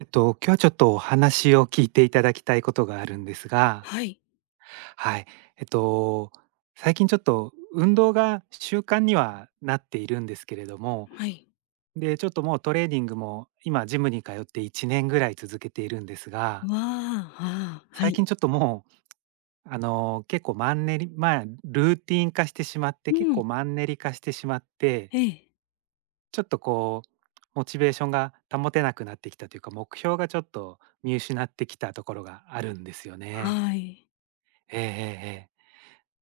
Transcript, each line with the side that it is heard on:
right: 今日はちょっとお話を聞いていただきたいことがあるんですが、
left: はい、
right: はい。えっと、最近ちょっと運動が習慣にはなっているんですけれども、
left: はい。
right: で、ちょっともうトレーニングも今ジムに通って1年ぐらい続けているんですが、
left: わあ、ああ、は
right: 最
left: い。
right: 近ちょっともう、結構マンネリ、まあ、ルーティン化してしまって、
left: う
right: 結
left: ん。
right: 構マンネリ化してしまって、
left: ええ、
right: ちょっとこう、モチベーションが保てなくなってきたというか、目標がちょっと見失ってきたところがあるんですよね。
left: はい。
right: ええええええ。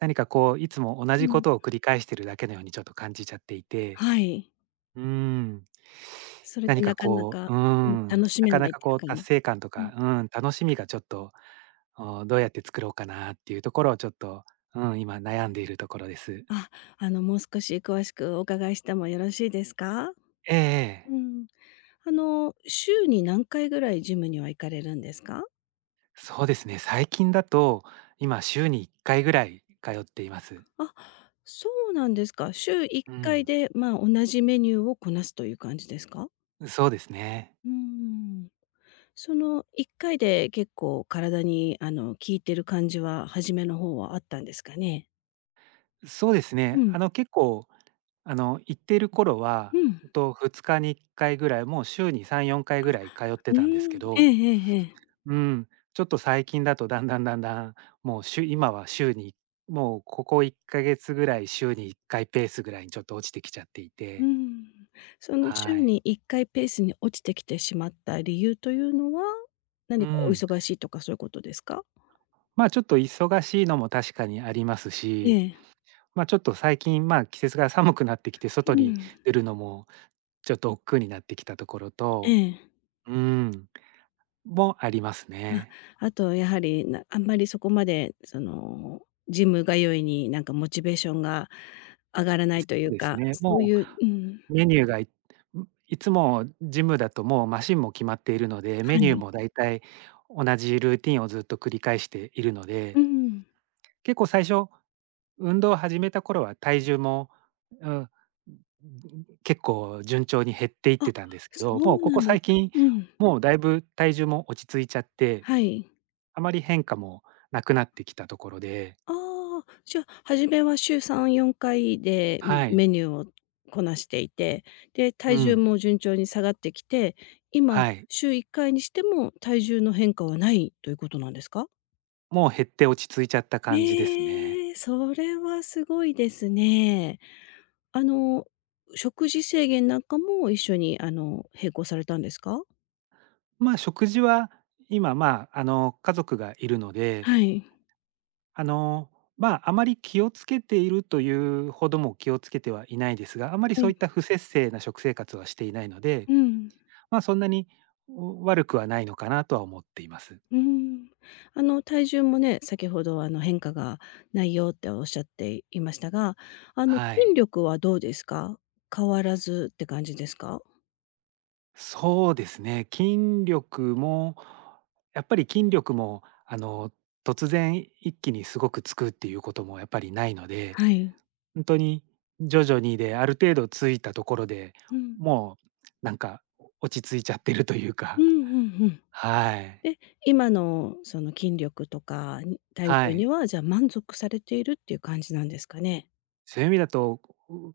right: 何かこう、いつも同
left: う
right: じこ
left: ん。
right: とを繰り返してるだけのようにちょっと感じちゃっていて、
left: はい。
right: うーん。
left: それで
right: 何
left: な
right: か
left: かな
right: こ
left: か、
right: う、
left: うん、楽し
right: な
left: め
right: か
left: な
right: な
left: いっ
right: か
left: ていう
right: こう
left: か
right: 達成感と
left: うん。
right: か、楽しみがちょっと、お、どうやって作ろうかなっていうところをちょっと、うん、今悩んでいるところです。
left: あ、もう少し詳しくお伺いしてもよろしいですか？
right: ええええ。
left: うん。週に何回ぐらいジムには行かれるんですか？
right: そうですね、最近だと、今週に1回ぐらい通っています。
left: あ、そうなんですか。週1
right: う
left: 回
right: ん、
left: で、まあ、同じメニューをこなすという感じですか？
right: そうですね。
left: うーん。その1回で結構体に、効いてる感じは初めの方はあったんですかね？
right: そうです
left: う
right: ね、
left: ん、
right: 結構行っている頃は、
left: うん、
right: ほんと2日に1回ぐらい、もう週に3、4回ぐらい通って
left: うー
right: たんですけ
left: ん、ええ
right: ど、
left: ええええ。
right: うん、ちょっと最近だとだんだんだんだん、もうしゅ今は週にもうここ1ヶ月ぐらい週に1回ペースぐらいにちょっと落ちてきちゃってい
left: うー
right: て、
left: ん。その週
right: はい。
left: に1回ペースに落ちてきてしまった理由というのは、
right: う
left: 何かお
right: ん。
left: 忙しいとかそういうことですか？
right: まあ、ちょっと忙しいのも確かにあります
left: え
right: し、
left: え、
right: まあ、ちょっと最近、まあ、季節が寒くなってきて外
left: う
right: に
left: ん、
right: 出るのもちょっと億劫になってきたところ
left: え
right: と、
left: え。
right: うん、もあります
left: あ、
right: ね。
left: あとやはり、なあんまりそこまで、ジム通いになんかモチベーションが上がらな
right: そ
left: いとい
right: う
left: う
right: です
left: か、
right: ね。
left: そう
right: も
left: いううん、
right: うメニューが、いいつもジムだともうマシンも決まっているので、メ
left: は
right: ニュー
left: い。
right: もだいたい同じルーティンをずっと繰り返しているの
left: う
right: で、
left: ん。
right: 結構最初、運動を始めた頃は体重も、うん、結構順調に減っていっ
left: あ、
right: てたんですけ
left: そ
right: ど、もう
left: う
right: こ
left: な
right: こ
left: んです
right: 最
left: か。
right: 近、
left: うん、
right: もうだいぶ体重も落ち着いちゃって、
left: はい。
right: あまり変化もなくなってきたところで、
left: ああ、じゃあ、初めは週3、4回で、ま、
right: はい。
left: メニューをこなしていて、で、
right: う
left: 体重
right: ん、
left: も順調に下がってきて、今
right: はい。
left: 週1回にしても体重の変化はないということなんですか？
right: もう減って落ち着いちゃった感じですね。
left: ええ、それはすごいですね。あの、食事制限なんかも一緒に、並行されたんですか？
right: まあ、食事は今、まあ、家族がいるので、
left: はい。
right: あの、まあ、あまり気をつけているというほども気をつけてはいないですが、あまり
left: は
right: そ
left: い。
right: ういった不節制な食生活はしていないので、
left: うん。
right: まあ、そんなに、悪くはないのかなとは思っています。
left: うーん。体重もね、先ほど変化がないよっておっしゃっていましたが、あの、
right: は
left: 筋
right: い。
left: 力はどうですか？変わらずって感じですか？
right: そうですね、筋力も、やっぱり筋力も、突然一気にすごくつくっていうこともやっぱりないので
left: はい。
right: 本当に徐々にで、ある程度ついたところで、
left: うん。
right: もうなんか落ち着いちゃってるという
left: うん
right: か、
left: うんうん。
right: はい。
left: で、今のその筋力とかに体
right: は
left: 重に
right: い。
left: は、じゃあ、満足されているっていう感じなんですかね？
right: そういう意味だと、う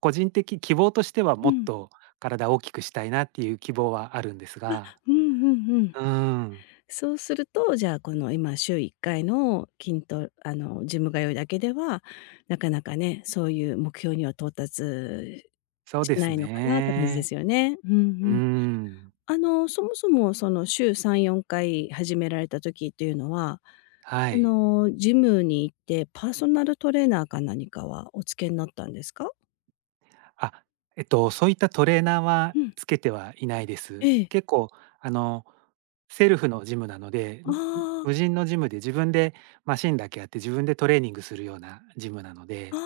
right: 個人的希望としては
left: う
right: もっ
left: ん。
right: と体を大きくしたいなっていう希望はあるんですが。
left: うんうんうん。
right: うん、
left: そうすると、じゃあ、この今週1回の筋トレジム通いだけでは、なかなかね、そういう目標には到達
right: そう
left: し
right: で
left: な
right: す
left: いのかなって感じで
right: ね。
left: すよね。うんう
right: う
left: ん。
right: ん、
left: そもそもその週3、4回始められた時っていうのは、
right: は
left: そ
right: い。
left: のジムに行ってパーソナルトレーナーか何かはお付けになったんですか？
right: あ、そういったトレーナーは
left: うん。
right: つけてはいないで
left: え
right: す。
left: え。
right: 結構、あの、セルフのジムなので、
left: あ
right: 無人のジムで自分でマシンだけあって、自分でトレーニングするようなジムなの
left: あ、
right: で、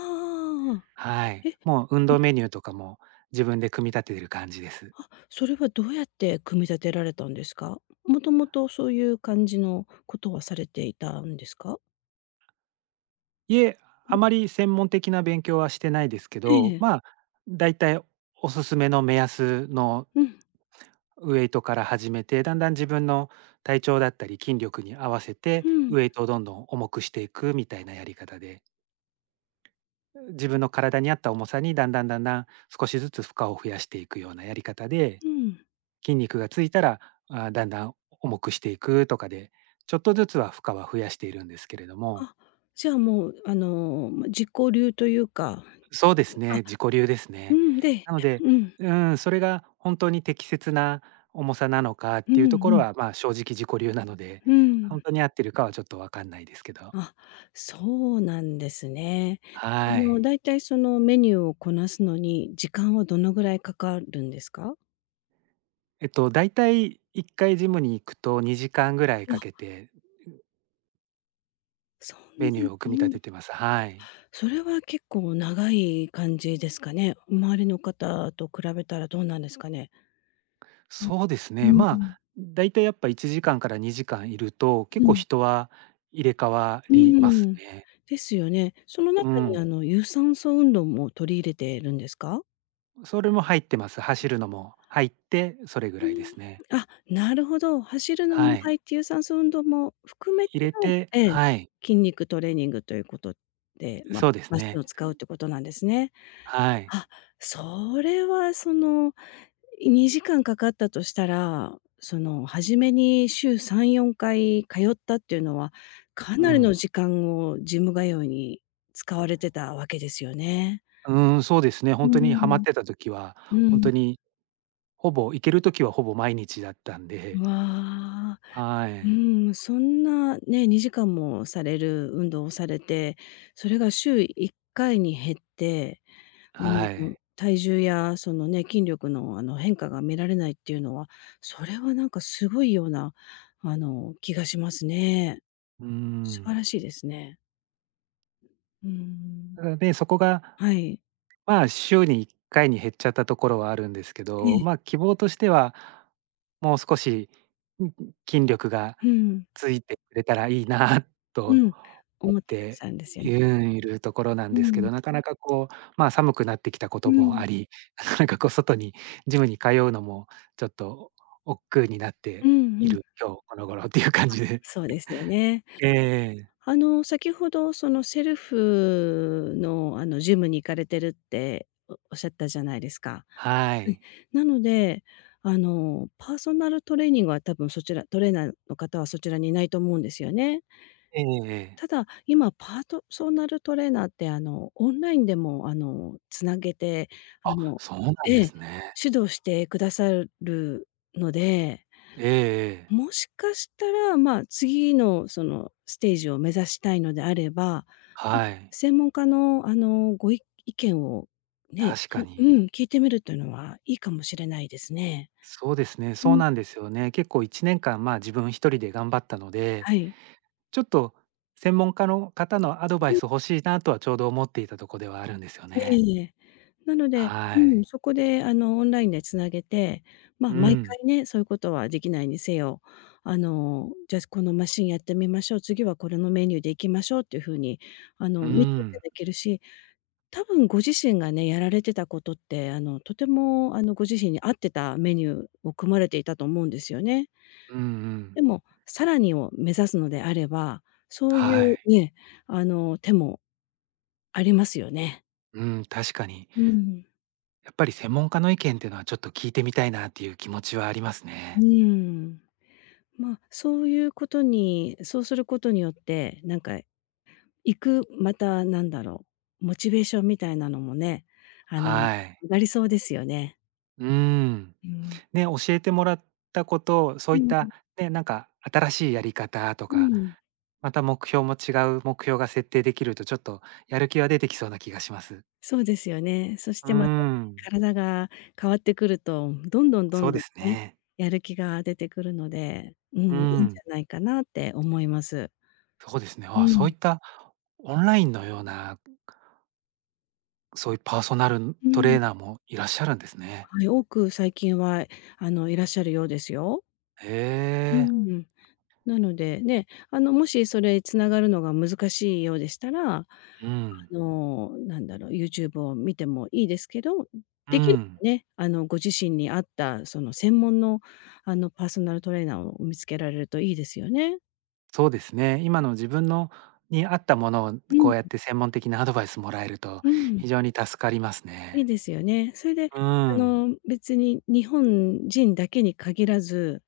left: ああ。
right: はい。
left: え
right: もう運動メニューとかも自分で組み立ててる感じです。
left: あ、それはどうやって組み立てられたんですか？もともとそういう感じのことはされていたんですか？
right: いえ、あまり専門的な勉強はしてないですけど、
left: ええ。
right: まあ、だいたいおすすめの目安の
left: うん、
right: ウエイトから始めて、だんだん自分の体調だったり筋力に合わせて、
left: うん、
right: ウエイトをどんどん重くしていくみたいなやり方で、自分の体に合った重さにだんだんだんだん少しずつ負荷を増やしていくようなやり方で、
left: うん。
right: 筋肉がついたら、あ、だんだん重くしていくとかで、ちょっとずつは負荷は増やしているんですけれども、
left: あ、じゃあもう、ま、自己流というか、
right: そうです
left: あ、
right: ね、自己流です
left: う
right: ね。
left: ん、で
right: なので、
left: うん、
right: うん、それが本当に適切な重さなのかっ
left: うん、
right: ていう
left: う
right: ところ
left: ん、
right: は、まあ、正直自己流なので、
left: う
right: 本
left: ん。
right: 当に合ってるかはちょっとわかんないですけど。
left: あ、そうなんですね。
right: はい。
left: だいたいそのメニューをこなすのに、時間はどのぐらいかかるんですか？
right: だいたい1回ジムに行くと2時間ぐらい
left: わ、
right: かけて
left: そん
right: メ
left: な
right: ニューを組み
left: に
right: 立
left: うん。
right: ててます。はい。
left: それは結構長い感じですかね。周りの方と比べたらどうなんですかね？
right: そうです
left: う
right: ね、
left: ん、
right: ま
left: う
right: あ、だいたいやっぱ1時間かんから2時間いると、結構
left: ん。
right: 人は入れ替わ
left: う
right: ります
left: ーん。
right: ね。
left: ですよね。その
right: う
left: 中に
right: ん。
left: 有酸素運動も取り入れてるんですか？
right: それも入ってます。走るのも入って、それぐ
left: う
right: らいですね。
left: ーん。あ、なるほど。走るのも
right: はい。
left: 入って有酸素運動も含めて
right: 入れ
left: の
right: て、
left: ええ、
right: はい、
left: 筋肉トレーニングということで、ま、
right: そうです
left: マシン
right: ね。
left: を使うってことなんですね。
right: はい。
left: あ、それはその、2時間かかったとしたら、その初めに週3、4回通ったっていうのは、か
right: う
left: なりの
right: ん。
left: 時間をジム通いに使われてたわけですよね。
right: うーん、そうですね。
left: う
right: ほ
left: ー
right: んとにハマっ
left: ん。
right: てた時は、
left: う
right: ほん
left: ん。
right: とにほぼ行ける時はほぼ毎日だったんで、
left: わあ、
right: は
left: う
right: い。
left: ーん、そんなね、2時間もされる運動をされて、それが週1回に減って
right: はい。
left: 体重やそのね、筋力の変化が見られないっていうのは、それはなんかすごいような、気がしますね。
right: うー
left: 素晴
right: ん。
left: らしいですね。うーん。
right: なので、そこが
left: はい。
right: まあ、週に1回に減っちゃったところはあるんですけ
left: え
right: ど、
left: え。
right: まあ、希望としては、もう少し、ん、筋力が
left: うん。
right: ついてくれたらいいな
left: う
right: と
left: ん。
right: 思っ
left: 思ってらっし
right: て、
left: ゃるんですよ
right: う
left: ね。
right: ん、いるところなん
left: う
right: ですけ
left: ん。
right: ど、なかなかこう、まあ、寒くなってきたこ
left: う
right: とも
left: ん。
right: あり、なかなかこう外にジムに通うのもちょっと億劫になっ
left: う
right: て
left: ん
right: い
left: うん。
right: る今日この頃っていう感じで。
left: そうですよね。
right: ええええ。
left: 先ほどそのセルフのジムに行かれてるっておおっしゃったじゃないですか。
right: は
left: はい。
right: い。
left: なので、パーソナルトレーニングは多分そちらトレーナーの方はそちらにいないと思うんですよね。
right: ええええ。
left: ただ、今パートソナルトレーナーって、オンラインでも、繋げて、あ
right: あ、
left: の
right: そうなんで
left: ええ、
right: すね。
left: 指導してくださるので、
right: ええええ。
left: もしかしたら、まあ、次のそのステージを目指したいのであれば、
right: はい。
left: 専門家の、ご意見をね、
right: 確か
left: う
right: に。
left: ん、聞いてみるというのはいいかもしれないですね。
right: そうですね、
left: う
right: そう
left: ん。
right: なんですよね。結構1年間、まあ、自分一人で頑張ったので、
left: はい。
right: ちょっと専門家の方のアドバイス欲しいなとはちょうど思っていたとこではあるんですよ
left: え
right: ね。
left: えええ。なので、う
right: は
left: ん、
right: い。
left: そこでオンラインで繋げて、まあ、
right: う
left: 毎
right: ん。
left: 回ね、そういうことはできないにせよ、じゃあ、このマシンやってみましょう、次はこれのメニューでいきましょうっていう風に、
right: う
left: 見ていた
right: ん。
left: だけるし、多分ご自身がね、やられてたことって、とてもご自身に合ってたメニューを組まれていたと思うんですよね。
right: うんうん。
left: でも、さらにを目指すのであれば、そうい
right: は
left: う
right: い。
left: ね、手もありますよね。
right: うん、確かに。
left: うん。
right: やっぱり専門家の意見っていうのはちょっと聞いてみたいなっていう気持ちはあります
left: う
right: ね。
left: ーん。まあ、そういうことにそうすることによって、なんか行く、またなんだろう、モチベーションみたいなのもね、あの、
right: はい。
left: 上がりそうですよね。
right: うん。
left: うん。
right: ね、教えてもらったこと、そ
left: う
right: ういっ
left: んう
right: た
left: ん。
right: ね、なんか新しいやり方と
left: う
right: か
left: ん。
right: また目標も違う目標が設定できると、ちょっとやる気は出てきそうな気がします。
left: そうですよね。そし
right: うー
left: てまたね、
right: ん、
left: 体が変わってくると、どんどんど
right: そ
left: ん
right: うで
left: どん
right: す
left: ね、
right: ね。
left: やる気が出てくるので、う
right: う
left: ん、いいんじ
right: ん、
left: ゃないかなって思います。
right: そうですね。
left: う
right: あ、そう
left: ん。
right: いったオンラインのような、そういうパーソナル
left: う
right: ト
left: ん、
right: レーナーもいらっしゃるんですね。
left: はい、多く最近は、いらっしゃるようですよ。
right: へ
left: う
right: え、
left: ん。なので、ね、もしそれつながるのが難しいようでしたら、
right: うん、
left: なんだろう、YouTube を見てもいいですけど、
right: う
left: できれ
right: ん、
left: ばね、ご自身に合った、その、専門の、パーソナルトレーナーを見つけられるといいですよね。
right: そうですね。今の自分のに合ったものを
left: う
right: こ
left: ん。
right: うやって専門的なアドバイスもらえると
left: うん、
right: 非常に助かります
left: いい
right: ね。
left: ですよね。それで、
right: うん、
left: 別に日本人だけに限らず、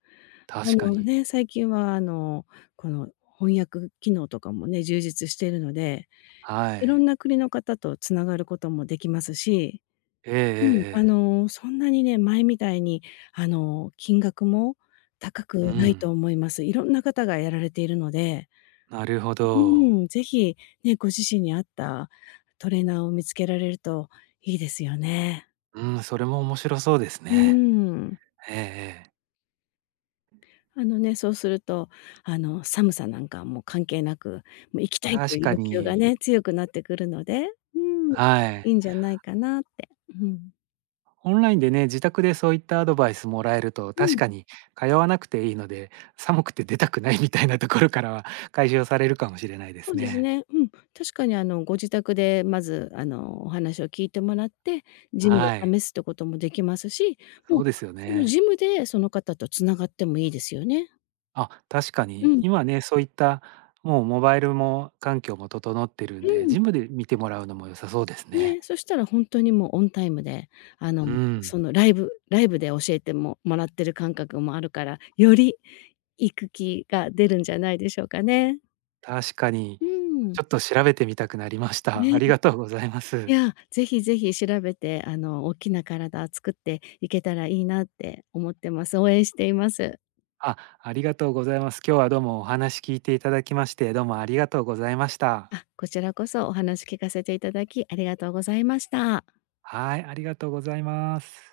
left: あ
right: 確か
left: の
right: に。
left: ね、最近は、この翻訳機能とかもね、充実しているので
right: は
left: いろん
right: い。
left: な国の方とつながることもできますし、
right: ええええ
left: うん。
right: ええ。
left: そんなにね、前みたいに、金額も高
right: う
left: くないと
right: ん。
left: 思います。いろんな方がやられているので、
right: なるほ
left: う
right: ど。
left: ーん、ぜひ、ね、ご自身に合ったトレーナーを見つけられるといいですよね。
right: うん、それも面白そうです
left: うー
right: ね。
left: ん。
right: ええええ。
left: あのね、そうすると、寒さなんかもう関係なく、もう行きたいと
right: 確
left: いう
right: か
left: 要求が
right: に、
left: ね、強くなってくるので、うん、い
right: は
left: い
right: い。
left: んじゃないかなって。うん。
right: オンラインでね、自宅でそういったアドバイスもらえると、
left: う
right: 確
left: ん。
right: かに通わなくていいので、寒くて出たくないみたいなところからは解消されるかもしれないで
left: そ
right: す
left: うです
right: ね。
left: ね。うん。確かにご自宅でまず、お話を聞いてもらって、ジムで
right: はい。
left: 試すってこともできますし、も
right: そ
left: う、
right: うですよ
left: その
right: ね。
left: ジムでその方とつながってもいいですよね。
right: あ、確か
left: う
right: に
left: ん。
right: 今ね、そういったもうモバイルも環境も整ってる
left: う
right: んで、
left: ん。
right: ジムで見てもらうのも良さそうです
left: ね、
right: ね。
left: そしたら本当にもうオンタイムで、あの、
right: うん。
left: そのライブで教えてももらってる感覚もあるから、より行く気が出るんじゃないでしょうかね。
right: 確かに。
left: うん。
right: ちょっと調べてみたくなりました。あ
left: ね。
right: りがとうございます。
left: いや、ぜひぜひ調べて、大きな体作っていけたらいいなって思ってます。応援しています。
right: あ、ありがとうございます。今日はどうもお話聞いていただきまして、どうもありがとうございました。
left: あ、こちらこそお話聞かせていただき、ありがとうございました。
right: はい、ありがとうございます。